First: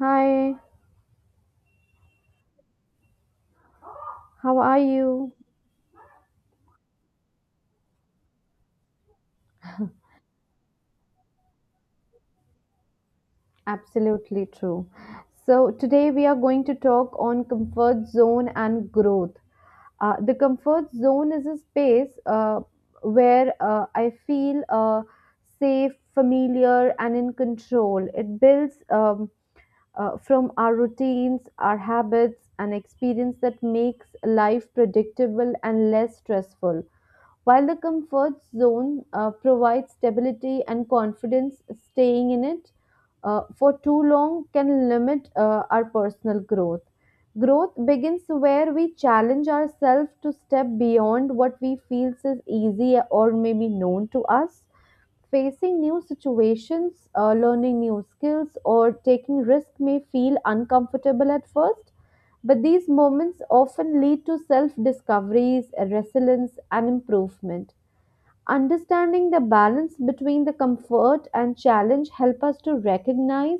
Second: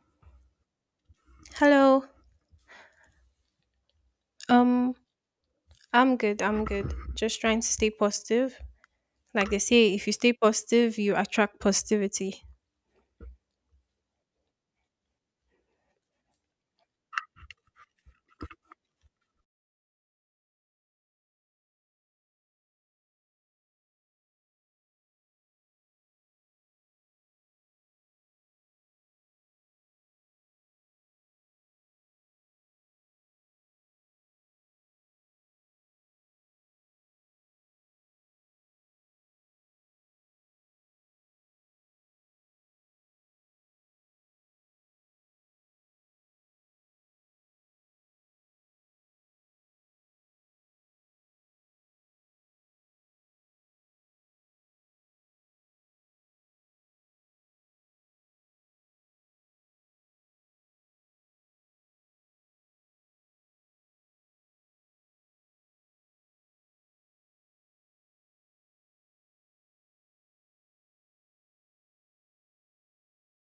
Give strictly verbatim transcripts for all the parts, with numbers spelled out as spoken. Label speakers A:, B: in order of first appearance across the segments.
A: Hi,
B: Hello.
A: how are
B: Um,
A: you?
B: I'm good. I'm good. Just trying to stay positive. Like they say, if you stay positive, you attract positivity.
A: Absolutely true. So, today we are going to talk on comfort zone and growth. Uh, the comfort zone is a space uh, where uh, I feel uh, safe, familiar, and in control. It builds um, uh, from our routines, our habits, and experience that makes life predictable and less stressful. While the comfort zone uh, provides stability and confidence, staying in it uh, for too long can limit uh, our personal growth. Growth begins where we challenge ourselves to step beyond what we feel is easy or maybe known to us, facing new situations, uh, learning new skills, or taking risk may feel uncomfortable at first. But these moments often lead to self discoveries, resilience, and improvement. Understanding the balance between the comfort and challenge help us to recognize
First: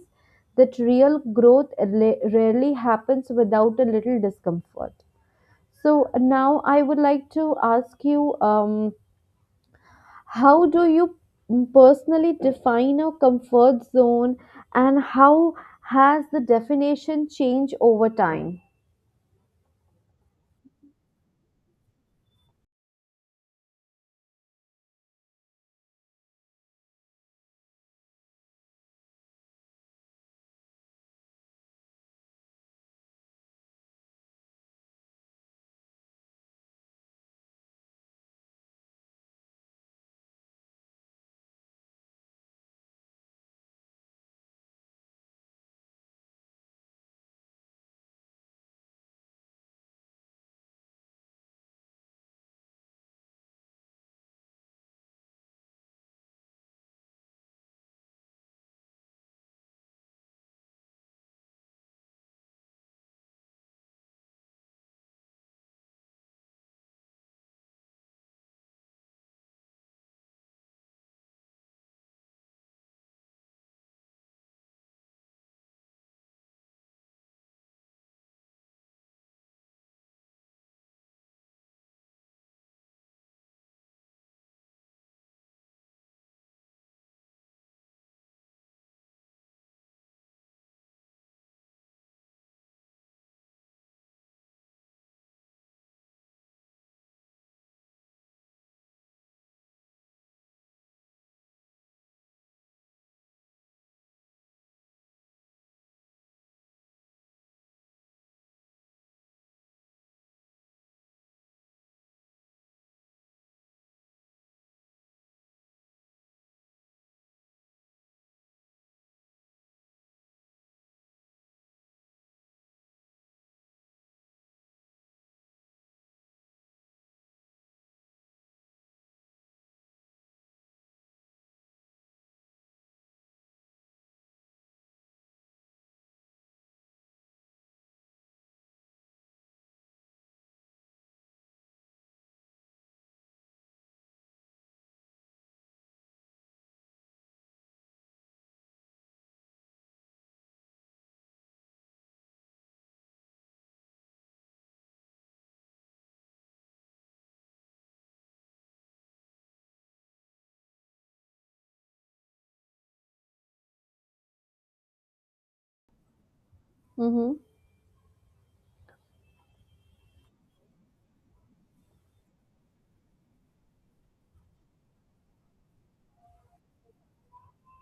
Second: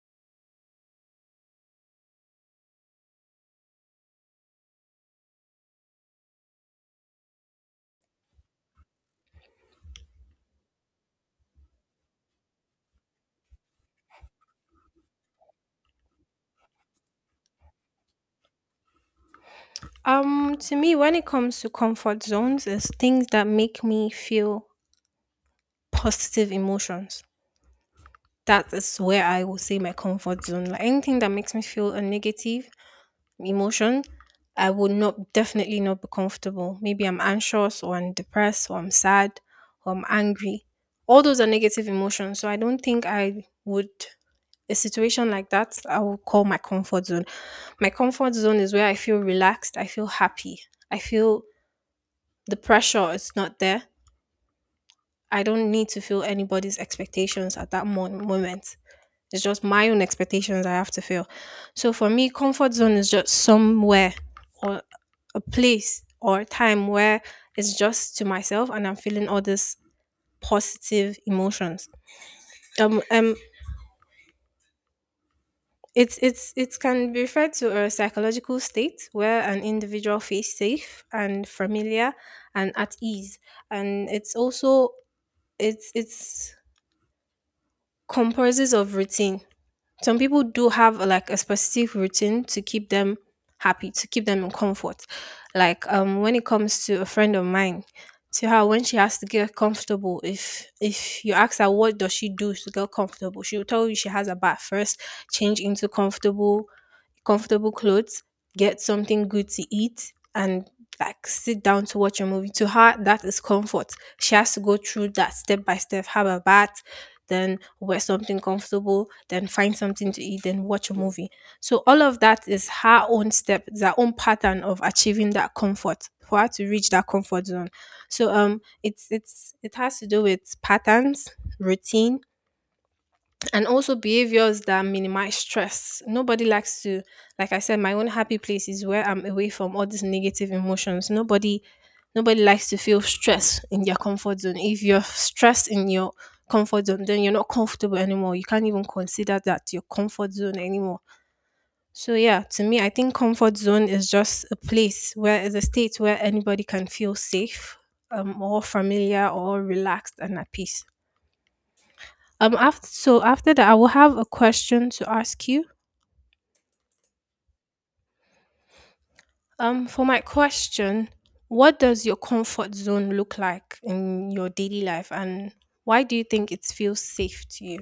A: that real growth rela- rarely happens without a little discomfort. So now I would like to ask you, um, how do you personally define a comfort zone, and how has the definition changed over time?
B: Um, to me, when it comes to comfort zones, it's things that make me feel positive emotions. That is where I will say my comfort zone. Like anything that makes me feel a negative emotion, I would not definitely not be comfortable. Maybe I'm anxious or I'm depressed or I'm sad or I'm angry. All those are negative emotions. So I don't think I would a situation like that, I will call my comfort zone. My comfort zone is where I feel relaxed, I feel happy, I feel the pressure is not there. I don't need to feel anybody's expectations at that mo- moment. It's just my own expectations I have to feel. So for me, comfort zone is just somewhere or a place or a time where it's just to myself and I'm feeling all these positive emotions. Um, um It's it's it can be referred to a psychological state where an individual feels safe and familiar and at ease, and it's also it's it's comprises of routine. Some people do have like a specific routine to keep them happy, to keep them in comfort. Like um, when it comes to a friend of mine, to her when she has to get comfortable, if if you ask her what does she do to get comfortable, she will tell you she has a bath first, change into comfortable comfortable clothes, get something good to eat, and like sit down to watch a movie. To her, that is comfort. She has to go through that step by step, have a bath, then wear something comfortable, then find something to eat, then watch a movie. So all of that is her own step, it's her own pattern of achieving that comfort for her to reach that comfort zone. So um it's it's it has to do with patterns, routine, and also behaviors that minimize stress. Nobody likes to, like I said, my own happy place is where I'm away from all these negative emotions. Nobody, nobody likes to feel stress in their comfort zone. If you're stressed in your comfort zone, then you're not comfortable anymore. You can't even consider that your comfort zone anymore. So yeah, to me, I think comfort zone is just a place where is a state where anybody can feel safe, um, or familiar, or relaxed and at peace. Um, after, so after that, I will have a question to ask you.
A: Mm-hmm.
B: Um, for my question, what does your comfort zone look like in your daily life, and why do you think it feels safe to you?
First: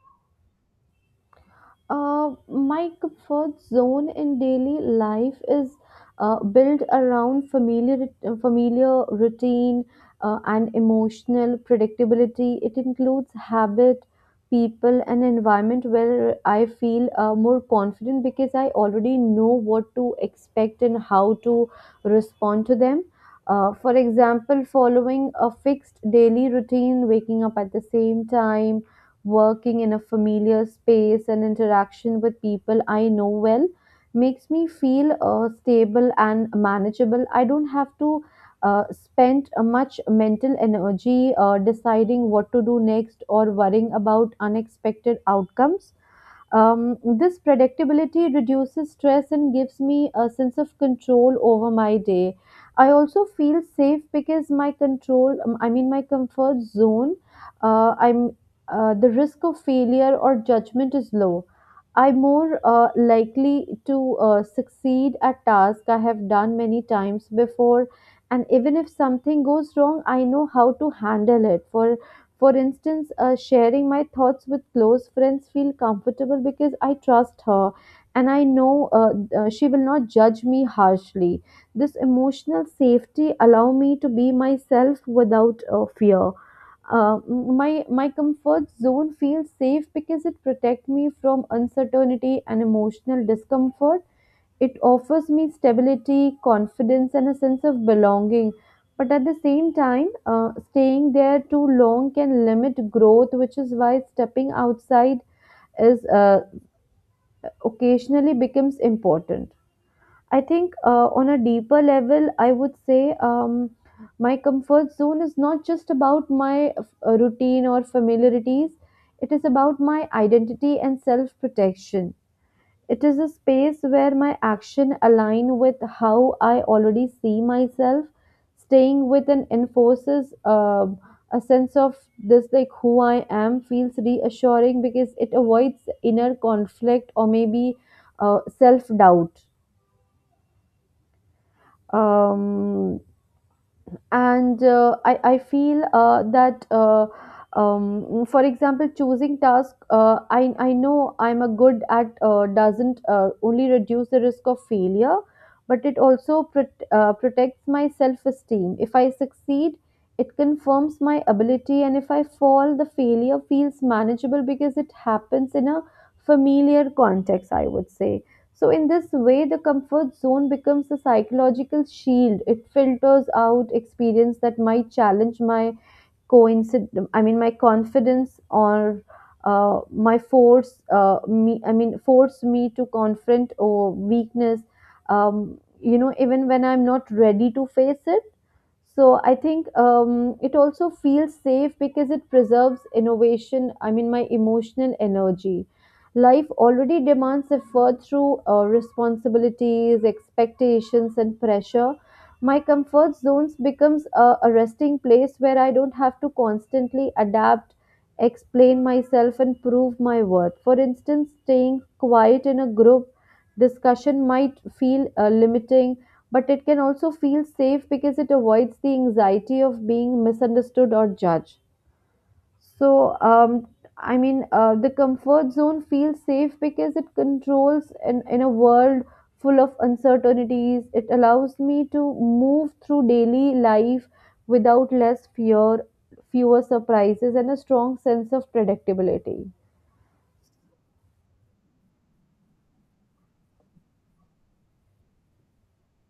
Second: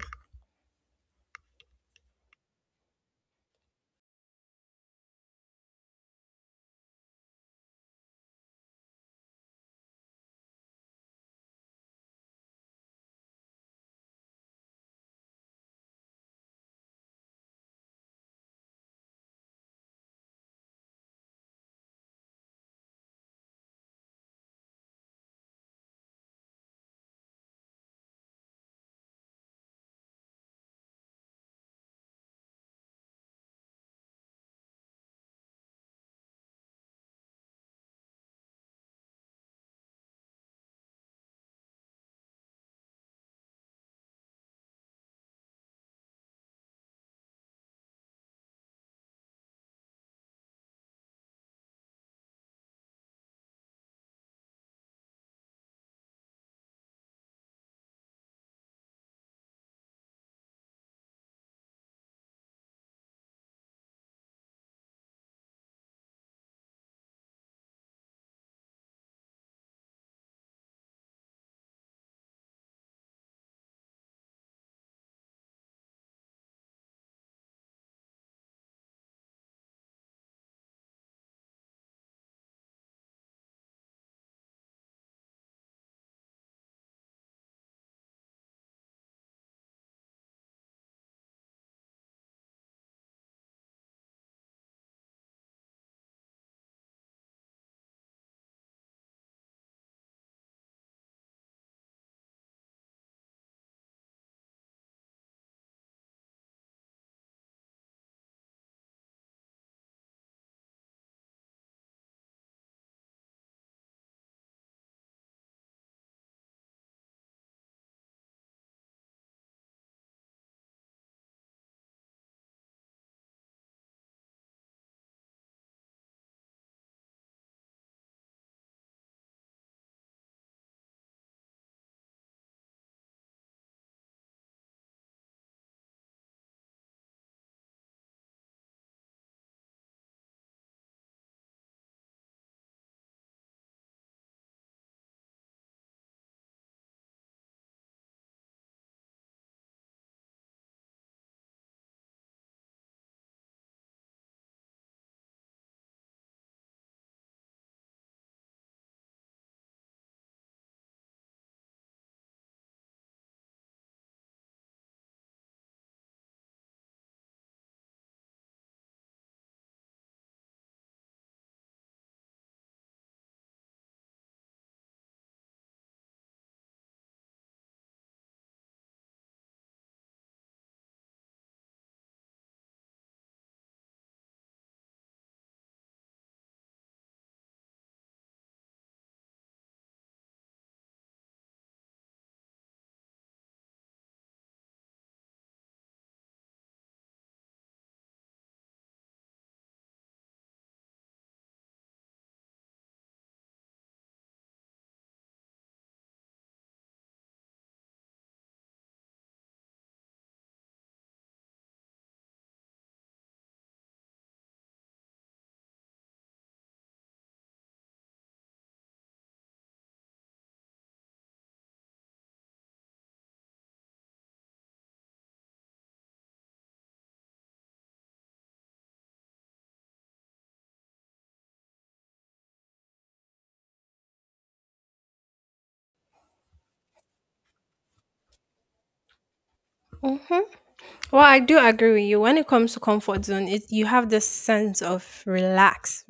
A: Uh, my comfort zone in daily life is uh, built around familiar, uh, familiar routine uh, and emotional predictability. It includes habit, people, and environment where I feel uh, more confident because I already know what to expect and how to respond to them. Uh, for example, following a fixed daily routine, waking up at the same time, working in a familiar space and interaction with people I know well makes me feel uh, stable and manageable. I don't have to uh, spend uh, much mental energy uh, deciding what to do next or worrying about unexpected outcomes. Um, this predictability reduces stress and gives me a sense of control over my day. I also feel safe because my control, um, I mean, my comfort zone, uh, I'm uh, the risk of failure or judgment is low. I'm more uh, likely to uh, succeed at tasks I have done many times before, and even if something goes wrong, I know how to handle it. For for instance, uh, sharing my thoughts with close friends feel comfortable because I trust her and I know uh, uh, she will not judge me harshly. This emotional safety allow me to be myself without uh, fear. Uh, my my comfort zone feels safe because it protects me from uncertainty and emotional discomfort. It offers me stability, confidence, and a sense of belonging. But at the same time, uh, staying there too long can limit growth, which is why stepping outside is uh, occasionally becomes important. I think uh, on a deeper level, I would say um, my comfort zone is not just about my uh, routine or familiarities. It is about my identity and self protection. It is a space where my action align with how I already see myself. Staying with and enforces uh, a sense of this, like who I am, feels reassuring because it avoids inner conflict or maybe uh, self doubt. Um, and uh, I, I feel uh, that uh, um, for example choosing task uh, I, I know I'm a good at, uh, doesn't uh, only reduce the risk of failure, but it also prot- uh, protects my self-esteem. If I succeed, it confirms my ability, and if I fall, the failure feels manageable because it happens in a familiar context, I would say. So, in this way, the comfort zone becomes a psychological shield. It filters out experience that might challenge my coincident, I mean my confidence, or uh, my force uh, me, I mean force me to confront or weakness, um, you know, even when I'm not ready to face it. So I think um, it also feels safe because it preserves innovation, I mean my emotional energy. Life already demands effort through uh, responsibilities, expectations, and pressure. My comfort zones becomes a, a resting place where I don't have to constantly adapt, explain myself, and prove my worth. For instance, staying quiet in a group discussion might feel uh, limiting, but it can also feel safe because it avoids the anxiety of being misunderstood or judged. so, um, I mean, uh, the comfort zone feels safe because it controls in, in a world full of uncertainties. It allows me to move through daily life without less fear, fewer surprises, and a strong sense of predictability.
B: Mm-hmm. Well, I do agree with you. When it comes to comfort zone, it, you have this sense of relax.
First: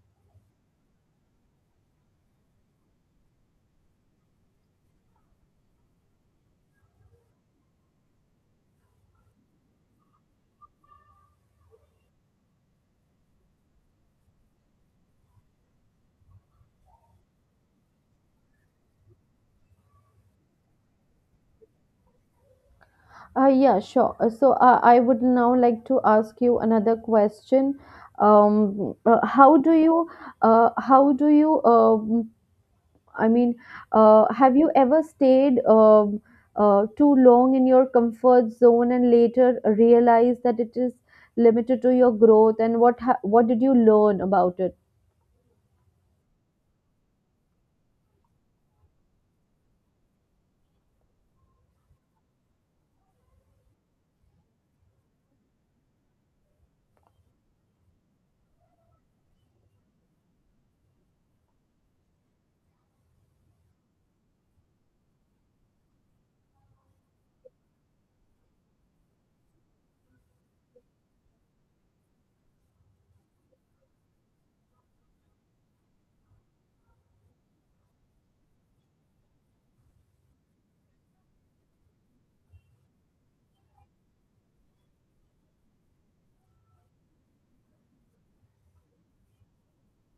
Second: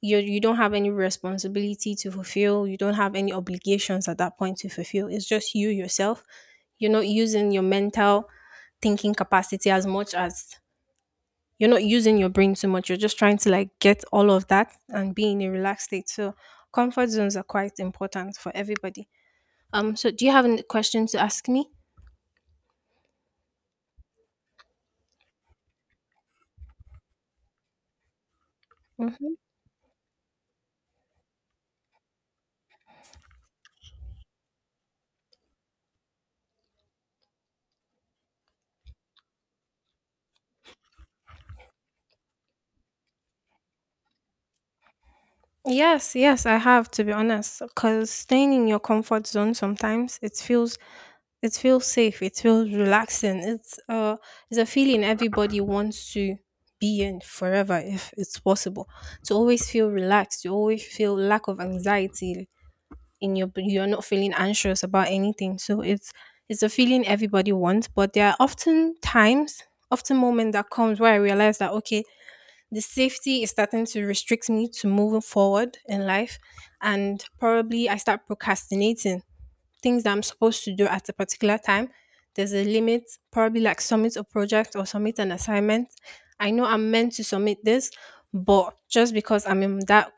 B: You you don't have any responsibility to fulfill. You don't have any obligations at that point to fulfill. It's just you yourself. You're not using your mental thinking capacity as much as you're not using your brain too much. You're just trying to like get all of that and be in a relaxed state. So comfort zones are quite important for everybody. Um, so do you have any questions to ask me?
A: Uh, yeah, sure. Uh, So, uh, I would now like to ask you another question. Um, uh,
B: Mhm.
A: how do you, uh, how do you um I mean, uh, have you ever stayed um, uh, too long in your comfort zone and later realize that it is limited to your growth? And what ha- what did you learn about it?
B: Yes, yes, I have to be honest. Because staying in your comfort zone sometimes it feels it feels safe, it feels relaxing. It's uh it's a feeling everybody wants to be in forever if it's possible. To always feel relaxed, you always feel lack of anxiety, in your b- you're not feeling anxious about anything so it's it's a feeling everybody wants but there are often times often moment that comes where I realize that okay, the safety is starting to restrict me to moving forward in life, and probably I start procrastinating things that I'm supposed to do at a particular time. There's a limit, probably like submit a project or submit an assignment. I know I'm meant to submit this, but just because I'm in that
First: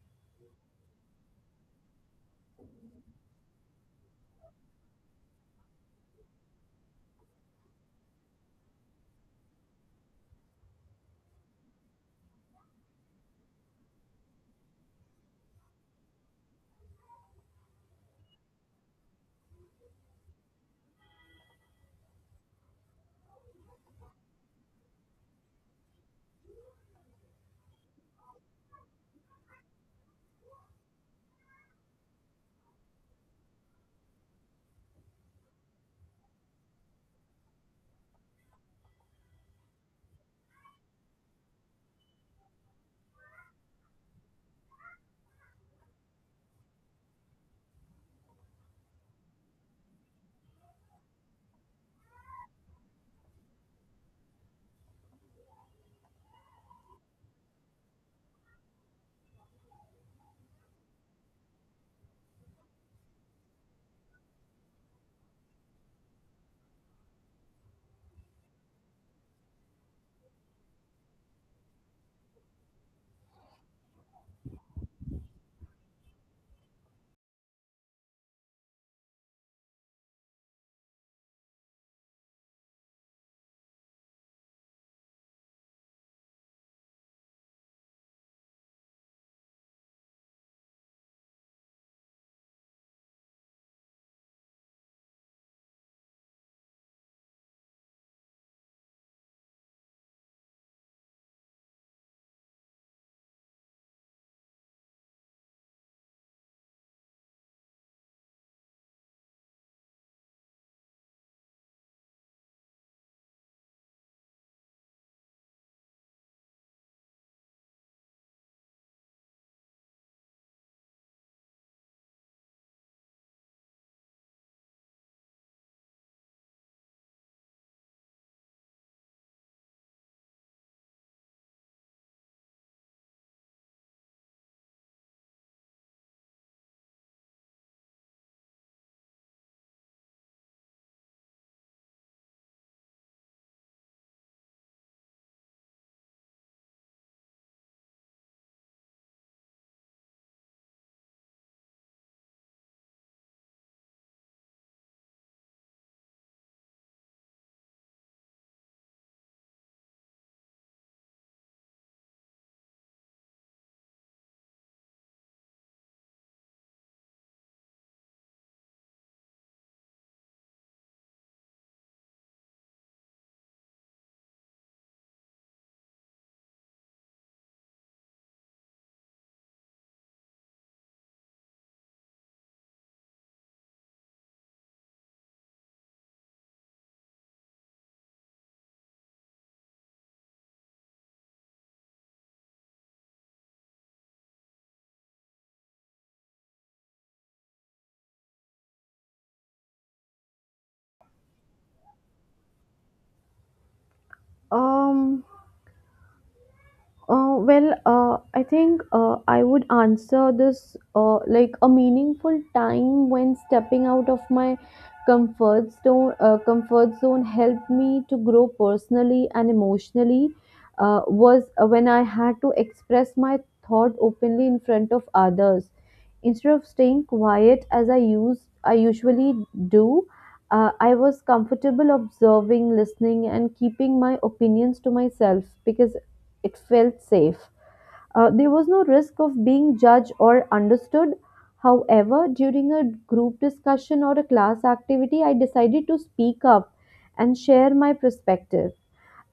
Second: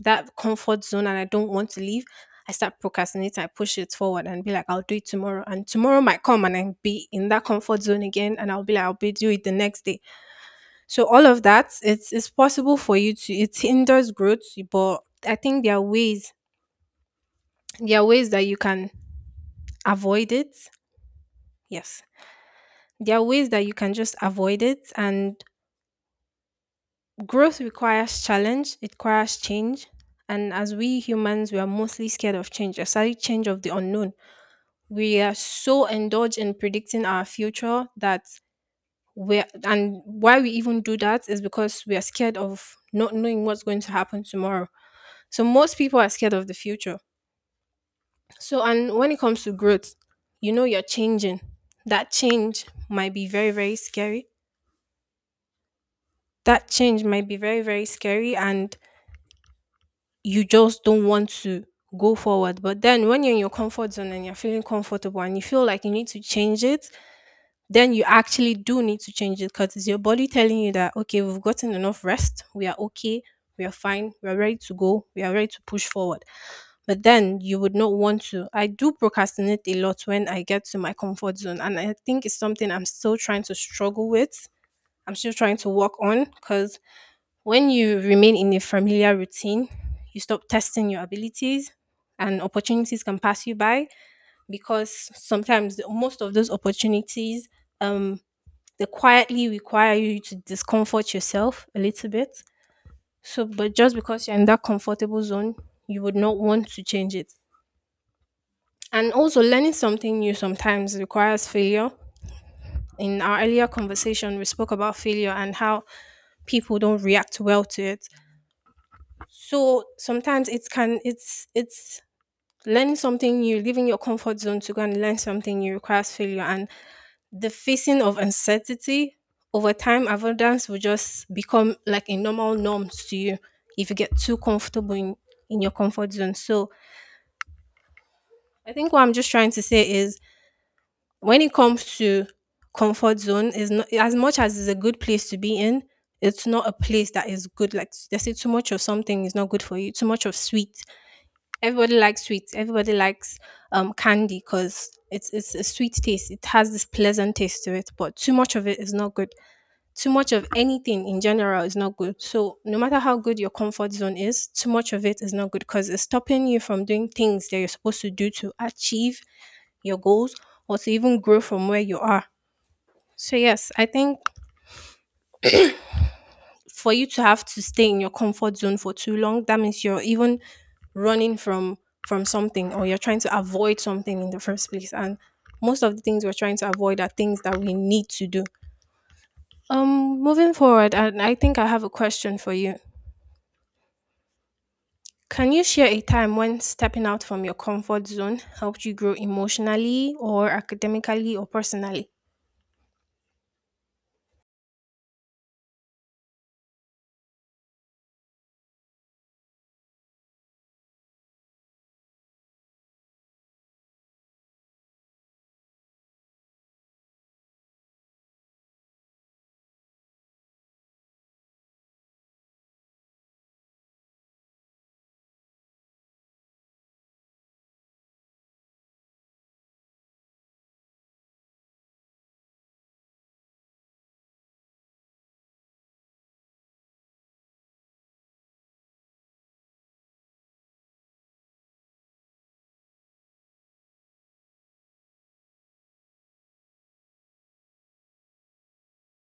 B: that comfort zone and I don't want to leave, I start procrastinating. I push it forward and be like, I'll do it tomorrow. And tomorrow might come and I'll be in that comfort zone again and I'll be like, I'll be do it the next day. So all of that, it's it's possible for you to it hinders growth, but I think there are ways there are ways that you can avoid it. Yes. There are ways that you can just avoid it. And growth requires challenge, it requires change. And as we humans, we are mostly scared of change, especially change of the unknown. We are so indulged in predicting our future that we are and why we even do that is because we are scared of not knowing what's going to happen tomorrow. So most people are scared of the future. So and when it comes to growth, you know you're changing. That change might be very very scary. That change might be very very scary, and you just don't want to go forward. But then when you're in your comfort zone and you're feeling comfortable and you feel like you need to change it, then you actually do need to change it because it's your body telling you that okay, we've gotten enough rest, we are okay, we are fine, we are ready to go, we are ready to push forward. But then you would not want to. I do procrastinate a lot when I get to my comfort zone, and I think it's something I'm still trying to struggle with. I'm still trying to work on because when you remain in a familiar routine, you stop testing your abilities, and opportunities can pass you by because sometimes the- most of those opportunities um they quietly require you to discomfort yourself a little bit. So, but just because you're in that comfortable zone, you would not want to change it. And also, learning something new sometimes requires failure. In our earlier conversation, we spoke about failure and how people don't react well to it. So sometimes it can it's it's learning something new, leaving your comfort zone to go and learn something new requires failure. And the facing of uncertainty over time avoidance will just become like a normal norm to you if you get too comfortable in, in your comfort zone. So I think what I'm just trying to say is when it comes to comfort zone is not as much as it's a good place to be in, it's not a place that is good. Like they say, too much of something is not good for you. Too much of sweet, everybody likes sweet. Everybody likes um candy because it's it's a sweet taste, it has this pleasant taste to it, but too much of it is not good. Too much of anything in general is not good. So, no matter how good your comfort zone is, too much of it is not good because it's stopping you from doing things that you're supposed to do to achieve your goals or to even grow from where you are. So, yes, I think for you to have to stay in your comfort zone for too long, that means you're even running from from something or you're trying to avoid something in the first place, and most of the things we're trying to avoid are things that we need to do um moving forward, and I think I have a question for you. Can you share a time when stepping out from your comfort zone helped you grow emotionally or academically or personally?
A: um Uh, well, uh, I think uh, I would answer this uh, like a meaningful time when stepping out of my comfort zone. Uh, comfort zone helped me to grow personally and emotionally. Uh, was uh, When I had to express my thought openly in front of others. Instead of staying quiet as I used, I usually do. Uh, I was comfortable observing, listening, and keeping my opinions to myself because it felt safe. Uh, there was no risk of being judged or understood. However, during a group discussion or a class activity, I decided to speak up and share my perspective,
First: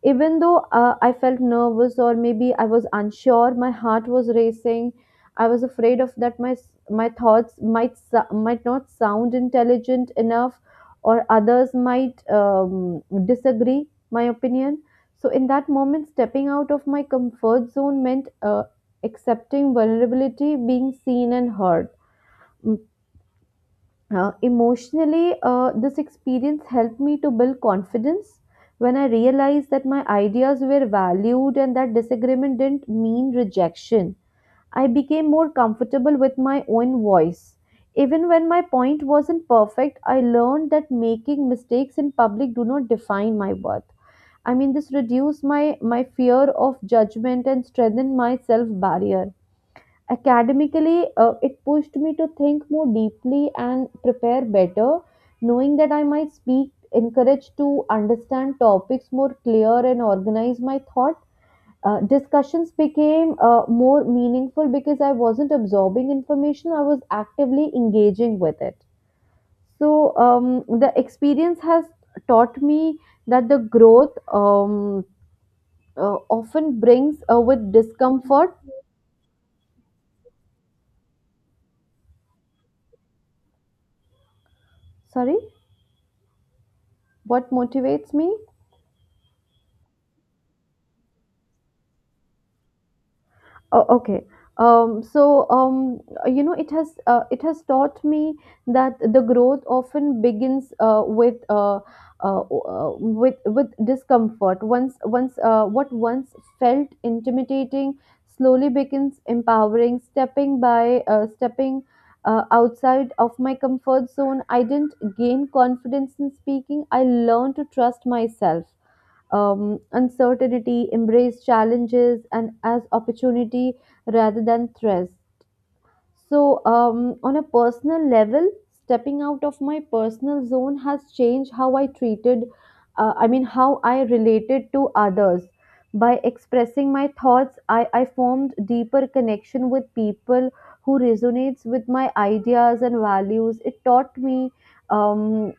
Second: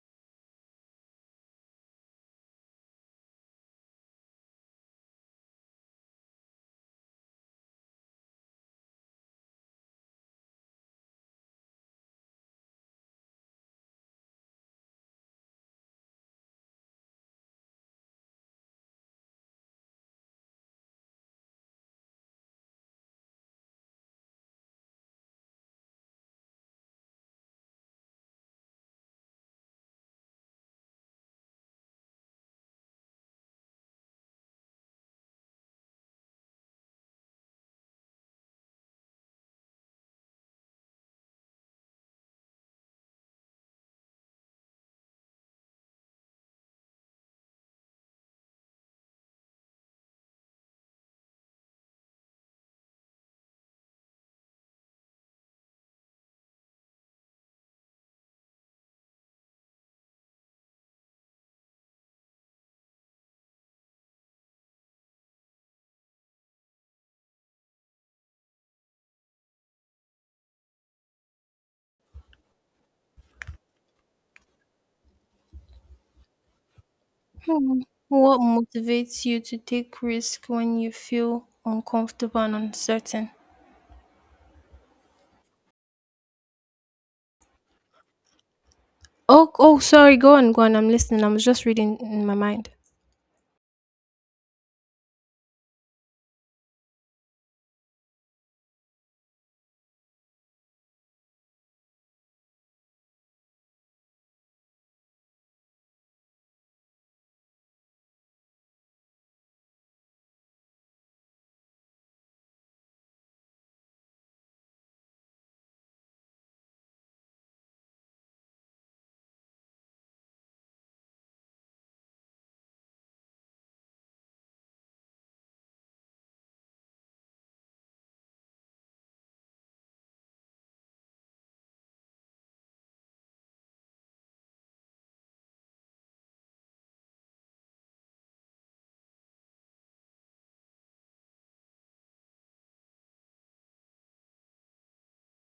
A: even though uh, I felt nervous, or maybe I was unsure. My heart was racing. I was afraid of that my my thoughts might sou- might not sound intelligent enough, or others might um, disagree my opinion. So in that moment, stepping out of my comfort zone meant uh, accepting vulnerability, being seen and heard. uh, emotionally, uh, this experience helped me to build confidence when I realized that my ideas were valued and that disagreement didn't mean rejection. I became more comfortable with my own voice. Even when my point wasn't perfect, I learned that making mistakes in public do not define my worth. I mean, this reduced my, my fear of judgment and strengthened my self barrier. Academically, uh, it pushed me to think more deeply and prepare better, knowing that I might speak, encouraged to understand topics more clear and organize my thought. Uh, discussions became uh, more meaningful because I wasn't absorbing information, I was actively engaging with it. So, um, the experience has taught me that the growth, um, uh, often brings uh, with
B: Hmm. What
A: discomfort.
B: motivates you to take risk when you feel uncomfortable and uncertain?
A: Sorry, what motivates me?
B: Oh, oh, sorry. Go on, go on. I'm listening. I was just reading in my mind.
A: Oh, okay. Um, so um, you know, it has uh, it has taught me that the growth often begins uh, with uh, uh, uh, with with discomfort. Once once uh, What once felt intimidating slowly becomes empowering. Stepping by uh, stepping uh, outside of my comfort zone, I didn't gain confidence in speaking. I learned to trust myself, um, uncertainty, embrace challenges and as opportunity rather than threats. So, um, on a personal level, stepping out of my personal zone has changed how I treated, uh, I mean, how I related to others. By expressing my thoughts, I, I formed deeper connection with people who resonates with my ideas and values. It taught me um,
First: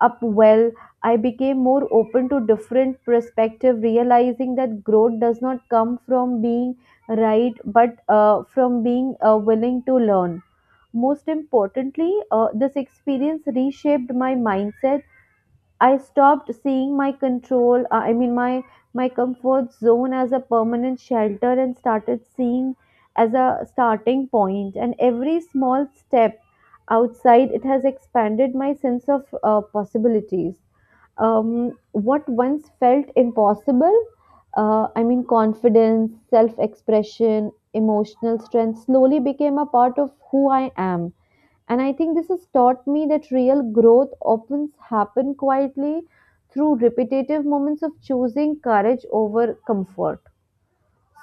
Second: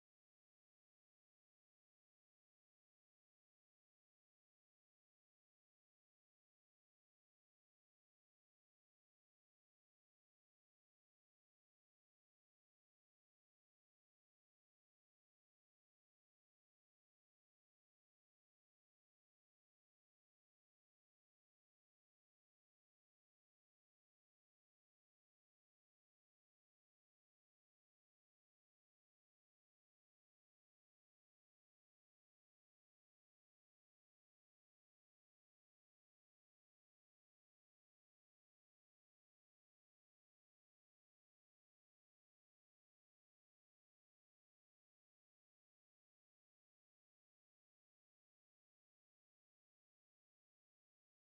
A: up well. I became more open to different perspective, realizing that growth does not come from being right but uh, from being uh, willing to learn. Most importantly, uh, this experience reshaped my mindset. I stopped seeing my control, uh, I mean my my comfort zone, as a permanent shelter and started seeing as a starting point point. And every small step outside it has expanded my sense of uh, possibilities. um, what once felt impossible, uh, I mean confidence, self expression, emotional strength, slowly became a part of who I am. And I think this has taught me that real growth often happen quietly through repetitive moments of choosing courage over comfort.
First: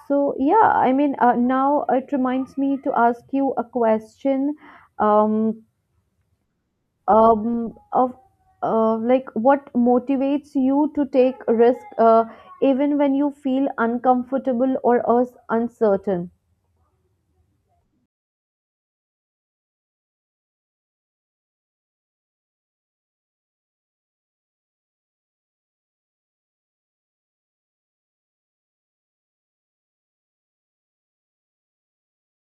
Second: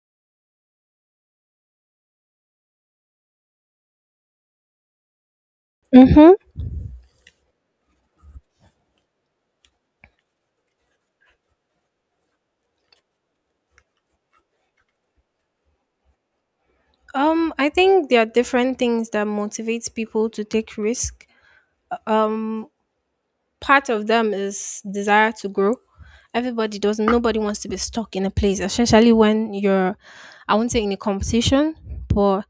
A: So yeah, I mean, uh, now it reminds me to ask you a question. Um,
B: Mm-hmm.
A: um of uh, Like, what motivates you to take risk uh, even when you feel uncomfortable or us- uncertain?
B: Um, I think there are different things that motivates people to take risk. Um, Part of them is desire to grow. Everybody doesn't, nobody wants to be stuck in a place, especially when you're, I won't say in a competition, but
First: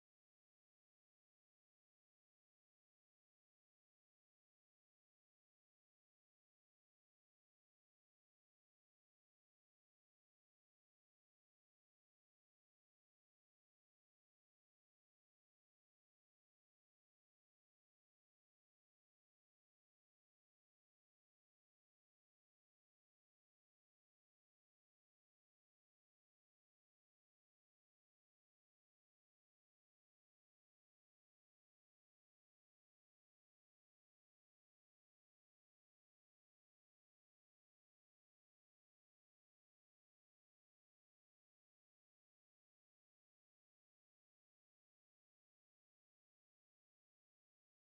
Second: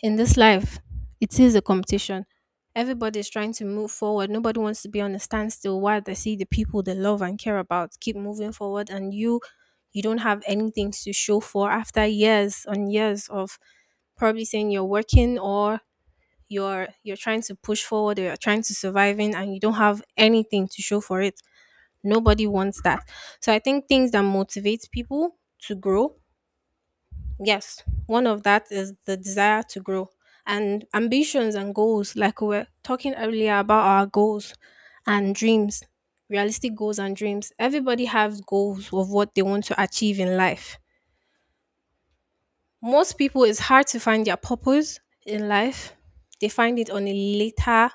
B: in this life, it is a competition. Everybody's trying to move forward. Nobody wants to be on a standstill while they see the people they love and care about keep moving forward, and you, you don't have anything to show for after years and years of probably saying you're working or you're you're trying to push forward or you're trying to surviving and you don't have anything to show for it. Nobody wants that. So I think things that motivate people to grow, yes, one of that is the desire to grow and ambitions and goals, like we were talking earlier about our goals and dreams, realistic goals and dreams. Everybody has goals of what they want to achieve in life. Most people, it's hard to find their purpose in life. They find it on a later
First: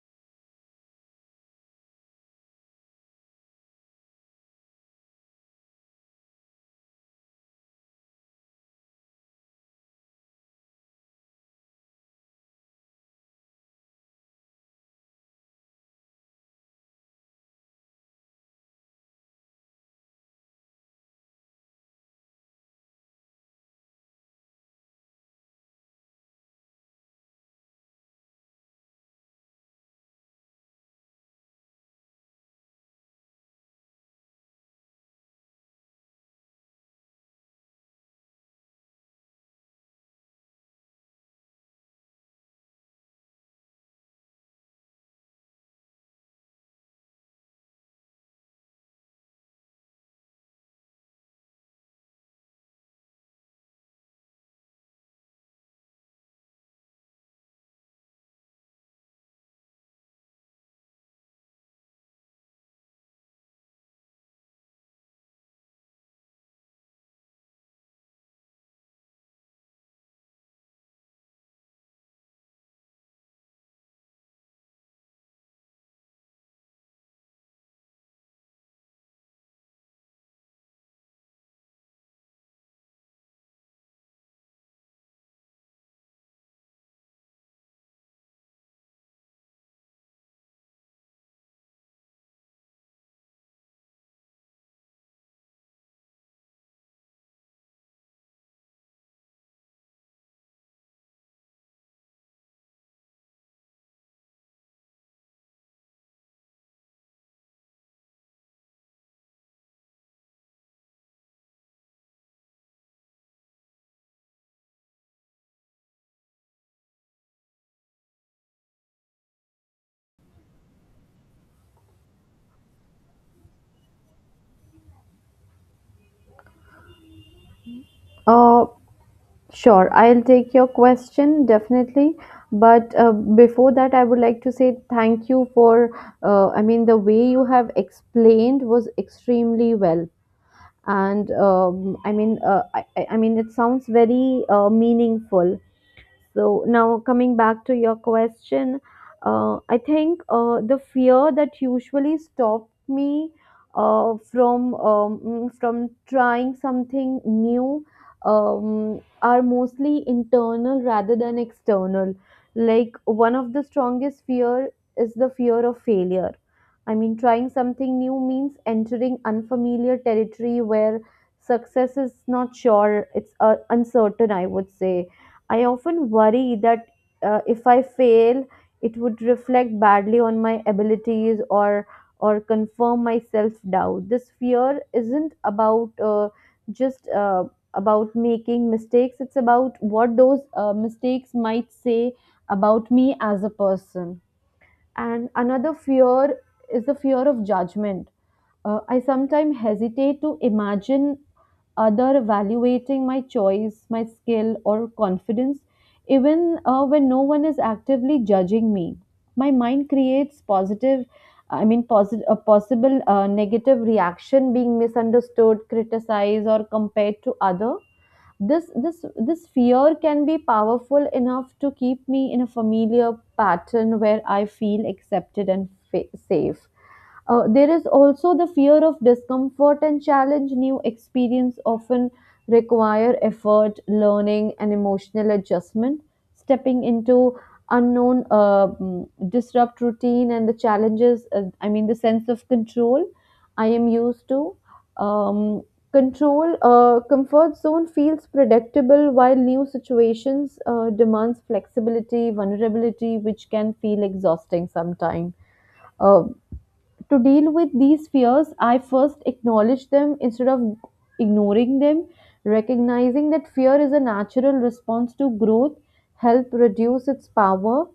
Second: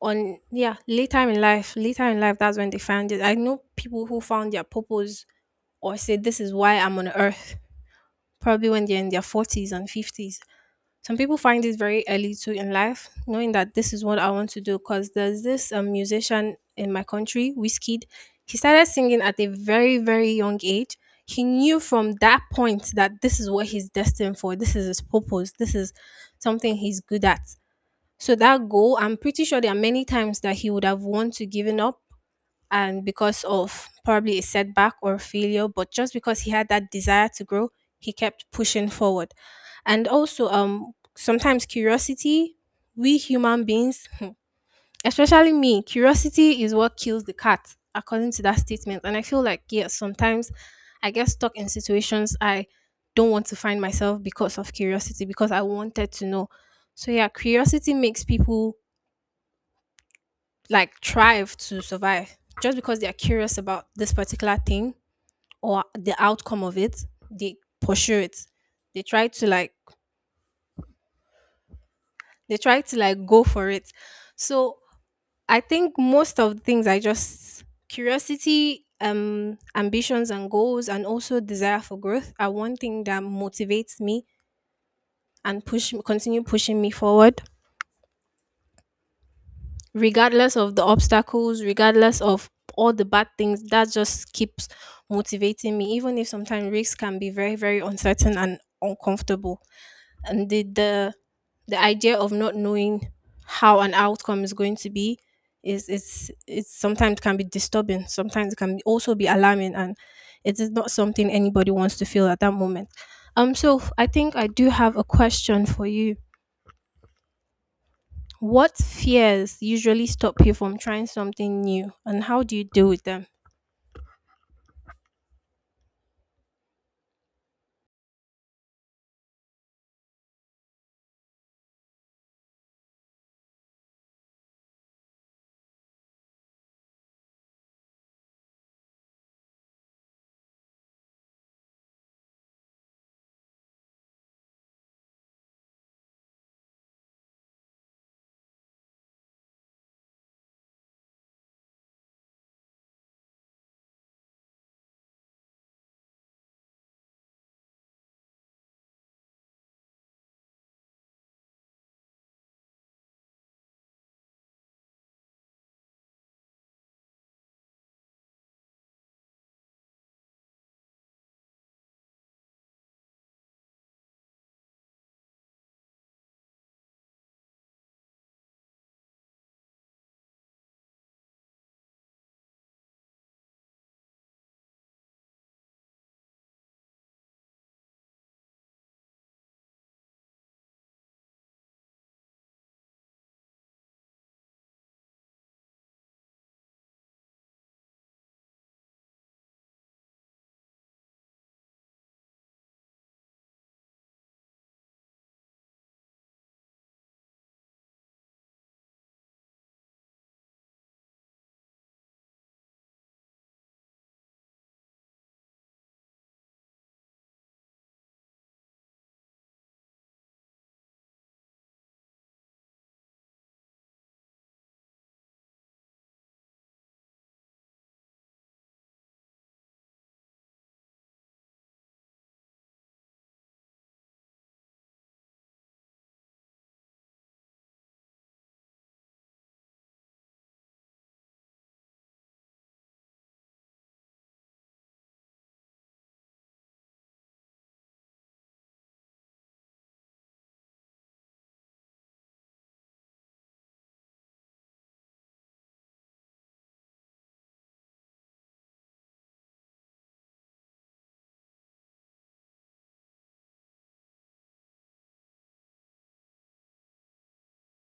B: on yeah, later in life, later in life that's when they find it. I know people who found their purpose or say this is why I'm on earth, probably when they're in their forties and fifties. Some people find it very early too in life, knowing that this is what I want to do. Because there's this um, musician in my country, Wizkid. He started singing at a very, very young age. He knew from that point that this is what he's destined for. This is his purpose. This is something he's good at. So that goal, I'm pretty sure there are many times that he would have wanted to given up and because of probably a setback or failure, but just because he had that desire to grow, he kept pushing forward. And also, um, sometimes curiosity, we human beings, hmm, especially me, curiosity is what kills the cat, according to that statement. And I feel like, yes, sometimes I get stuck in situations I don't want to find myself because of curiosity, because I wanted to know. So, yeah, curiosity makes people like thrive to survive just because they are curious about this particular thing or the outcome of it, they pursue it, they try to like they try to like go for it. So I think most of the things I just, curiosity, um ambitions and goals and also desire for growth are one thing that motivates me and push continue pushing me forward, regardless of the obstacles, regardless of all the bad things, that just keeps motivating me, even if sometimes risks can be very, very uncertain and uncomfortable. And the the, the idea of not knowing how an outcome is going to be is, it's it's sometimes can be disturbing, sometimes it can also be alarming, and it is not something anybody wants to feel at that moment. Um so I think I do have a question for you. What fears usually stop you from trying something new, and how do you deal with them?
A: uh sure, I'll take your question, definitely. But uh, before that, I would like to say thank you for, uh, I mean, the way you have explained was extremely well. And um, i mean uh, I, I I mean it sounds very uh, meaningful. So now coming back to your question, uh, I think uh, the fear that usually stopped me uh, from um, mm, from trying something new um, are mostly internal rather than external. Like, one of the strongest fear is the fear of failure. I mean, trying something new means entering unfamiliar territory where success is not sure. It's uh, uncertain, I would say. I often worry that uh, if I fail, it would reflect badly on my abilities or or confirm my self doubt. This fear isn't about uh, just uh, about making mistakes. It's about what those uh, mistakes might say about me as a person, and another fear is the fear of judgment. uh, I sometimes hesitate to imagine other evaluating my choice, my skill, or confidence, even uh, when no one is actively judging me. My mind creates positive, i mean posit- a possible uh, negative reaction, being misunderstood, criticized, or compared to other. This this this fear can be powerful enough to keep me in a familiar pattern where I feel accepted and fa- safe. Uh, there is also the fear of discomfort and challenge. New experience often require effort, learning, and emotional adjustment. Stepping into unknown uh, mm, disrupt routine and the challenges, uh, i mean the sense of control I am used to. um, Control, uh, comfort zone feels predictable, while new situations uh, demands flexibility, vulnerability, which can feel exhausting sometimes. Uh, to deal with these fears, I first acknowledge them instead of ignoring them. Recognizing that fear is a natural response to growth help reduce its power.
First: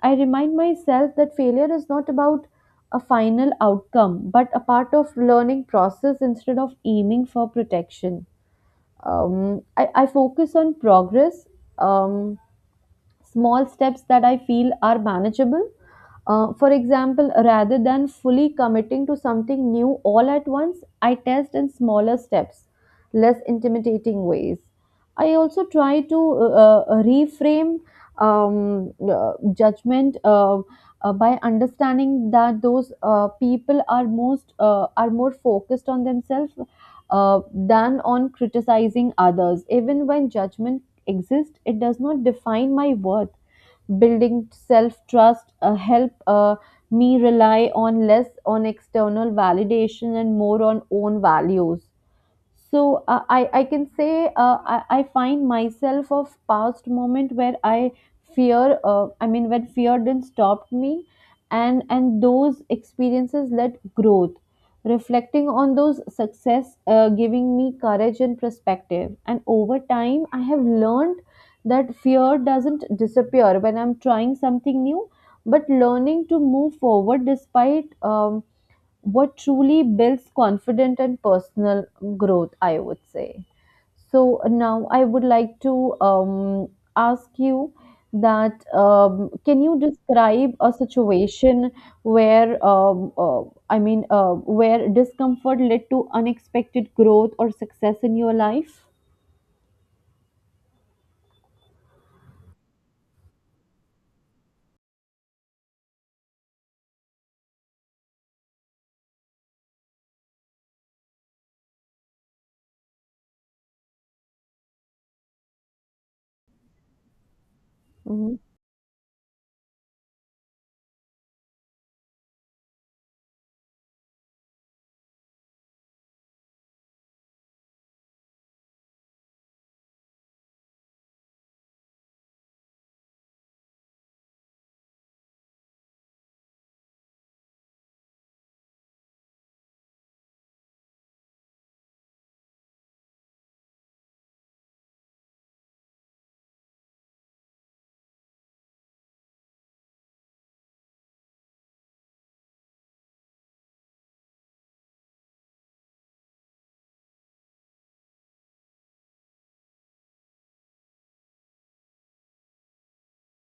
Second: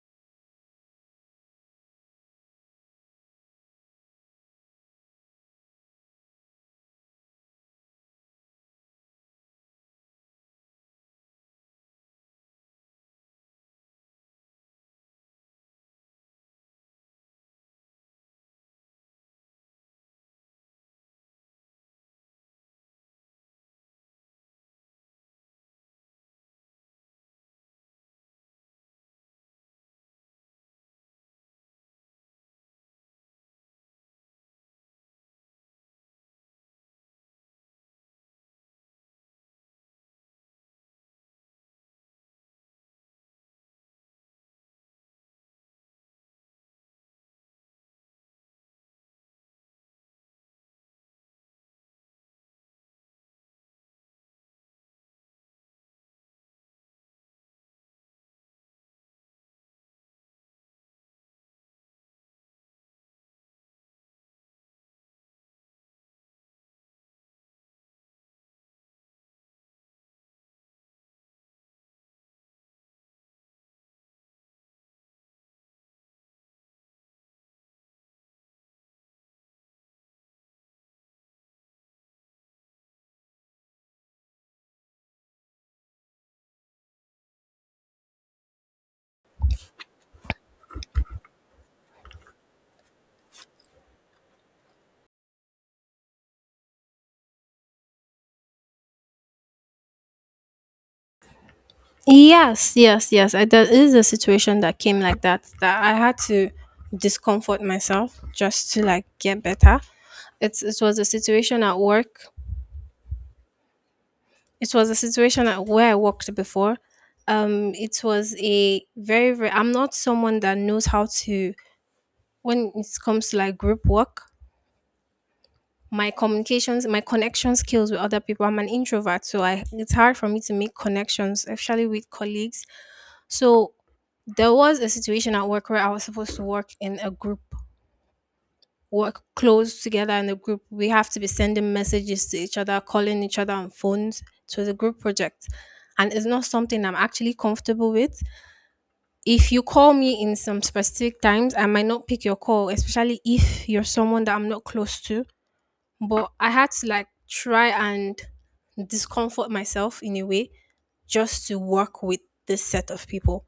A: I remind myself that failure is not about a final outcome, but a part of learning process. Instead of aiming for protection, Um, I, I focus on progress. Um, Small steps that I feel are manageable. Uh, for example, rather than fully committing to something new all at once, I test in smaller steps, less intimidating ways. I also try to uh, uh, reframe um, uh, judgment, uh, uh, by understanding that those uh, people are most uh, are more focused on themselves uh, than on criticizing others. Even when judgment exist, it does not define my worth. Building self trust uh, help, uh, me rely on less on external validation and more on own values. So uh, I, I can say, uh, I, I find myself of past moment where I fear uh, I mean when fear didn't stop me, and and those experiences led growth. Reflecting on those success uh, giving me courage and perspective, and over time I have learned that fear doesn't disappear when I'm trying something new, but learning to move forward despite um, what truly builds confident and personal growth, I would say. So now I would like to um, ask you that, um, can you describe a situation where um, uh, I mean uh, where discomfort led to unexpected growth or success in your life?
B: Yes, yes, yes. I, there is a situation that came like that that I had to discomfort myself just to like get better. It's it was a situation at work. It was a situation at where I worked before. Um, it was
A: Mhm.
B: a very very. I'm not someone that knows how to when it comes to like group work. My communications, my connection skills with other people. I'm an introvert, so I it's hard for me to make connections, especially with colleagues. So there was a situation at work where I was supposed to work in a group, work close together in a group. We have to be sending messages to each other, calling each other on phones. It was a group project. And it's not something I'm actually comfortable with. If you call me in some specific times, I might not pick your call, especially if you're someone that I'm not close to. But I had to like try and discomfort myself in a way just to work with this set of people.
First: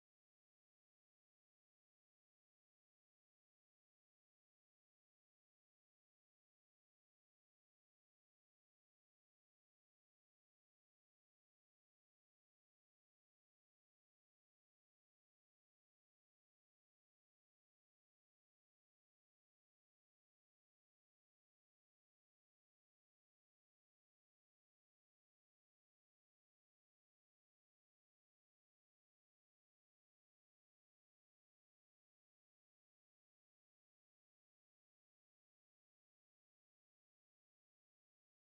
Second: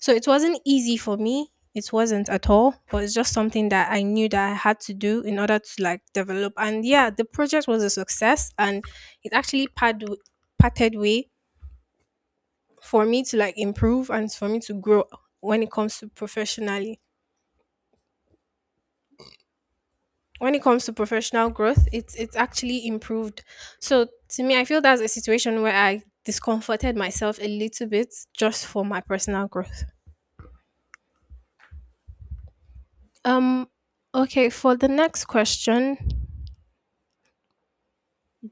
B: So it wasn't easy for me. It wasn't at all, but it's just something that I knew that I had to do in order to like develop. And yeah, the project was a success and it actually pad parted way for me to like improve and for me to grow when it comes to professionally. When it comes to professional growth, it's it's actually improved. So to me, I feel that's a situation where I discomforted myself a little bit just for my personal growth. Um okay, for the next question,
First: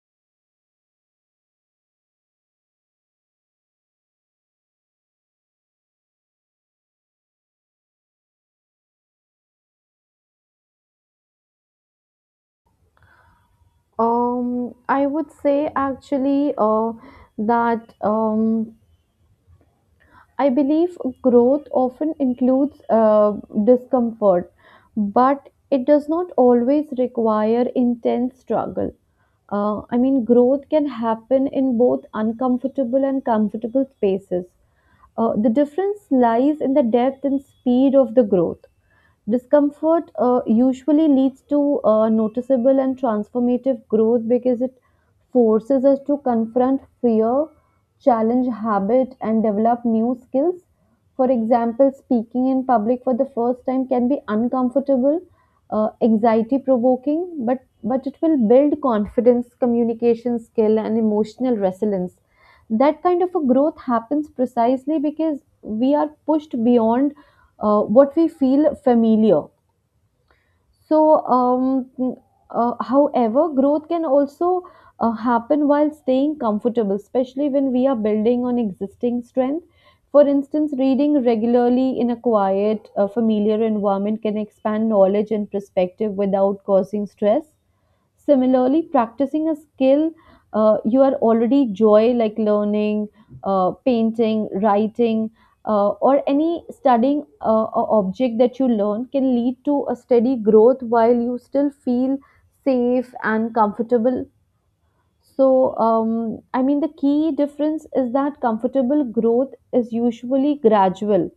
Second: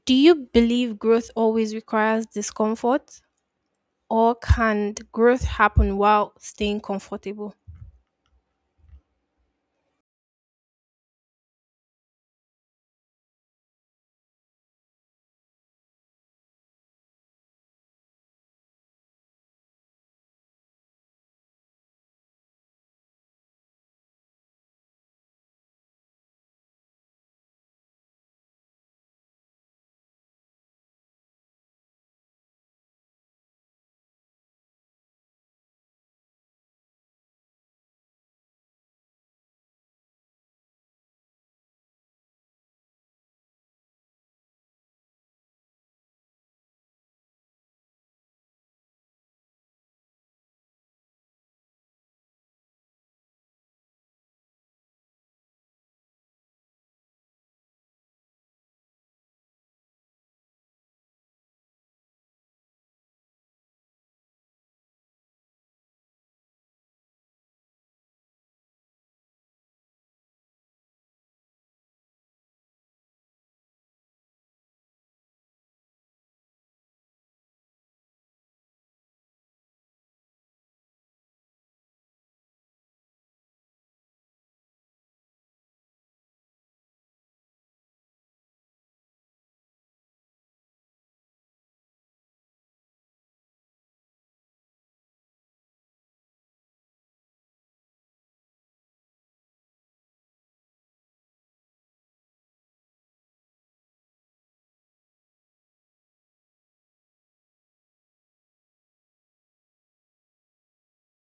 B: do you believe growth always requires discomfort? Or can growth happen while staying comfortable?
A: Um, I would say actually uh, that. Um, I believe growth often includes uh, discomfort, but it does not always require intense struggle. Uh, I mean, growth can happen in both uncomfortable and comfortable spaces. Uh, the difference lies in the depth and speed of the growth. Discomfort uh, usually leads to uh, noticeable and transformative growth because it forces us to confront fear, challenge habit, and develop new skills. For example, speaking in public for the first time can be uncomfortable, uh, anxiety provoking, but, but it will build confidence, communication skill, and emotional resilience. That kind of a growth happens precisely because we are pushed beyond uh, what we feel familiar. so, um, mm, uh, However, growth can also uh, happen while staying comfortable, especially when we are building on existing strength. For instance, reading regularly in a quiet, uh, familiar environment can expand knowledge and perspective without causing stress. Similarly, practicing a skill uh, you are already joy, like learning, uh, painting, writing, uh, or any studying uh, a object that you learn, can lead to a steady growth while you still feel safe and comfortable. So, um, I mean, the key difference is that comfortable growth is usually gradual,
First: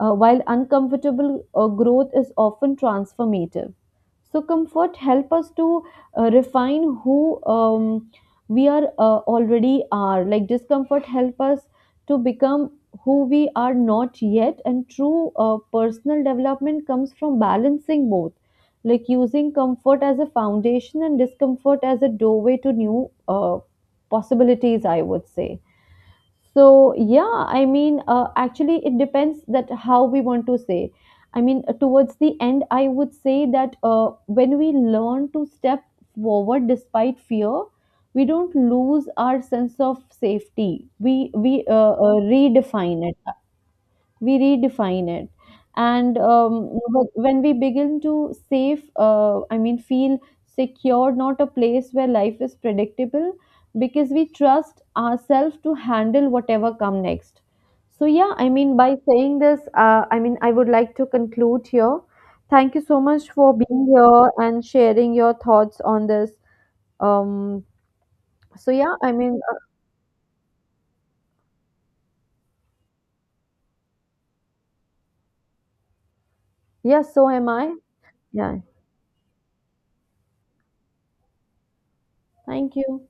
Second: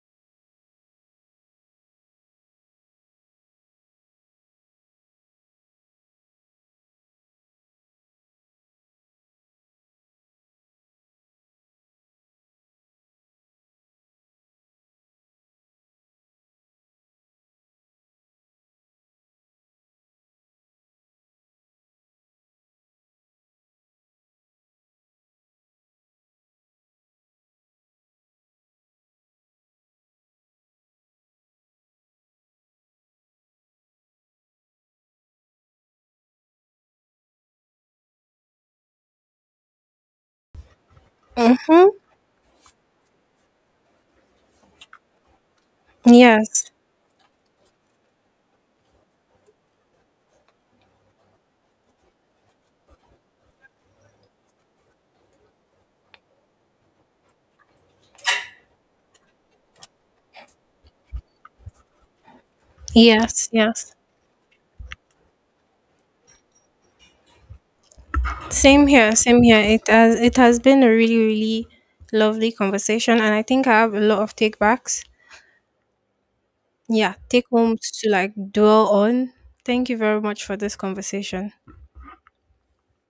A: uh, while uncomfortable uh, growth is often transformative. So, comfort help us to uh, refine who um, we are uh, already are. Like discomfort help us to become who we are not yet. And true uh, personal development comes from balancing both, like using comfort as a foundation and discomfort as a doorway to new uh, possibilities, I would say. So yeah, I mean, uh, actually, it depends that how we want to say. I mean, uh, towards the end, I would say that uh, when we learn to step forward despite fear, we don't lose our sense of safety. We we
B: Mm-hmm.
A: uh, uh, redefine it, we redefine it, and um,
B: Yes.
A: wh- when we begin to safe uh, I mean feel secure, not a place where life is predictable, because we trust ourselves to handle whatever come next. So yeah, I mean, by saying this, uh, I mean, I would like to conclude here. Thank you so much
B: Yes,
A: for being
B: yes.
A: here and sharing your thoughts on this. um so
B: Same
A: yeah i
B: here,
A: mean
B: same
A: uh,
B: here. It has it has been a really, really lovely conversation and I think I have a lot of takebacks.
A: yeah,
B: Yeah,
A: so
B: take
A: am I.
B: homes to like
A: Yeah,
B: dwell on. Thank you very much for this conversation.
A: thank you.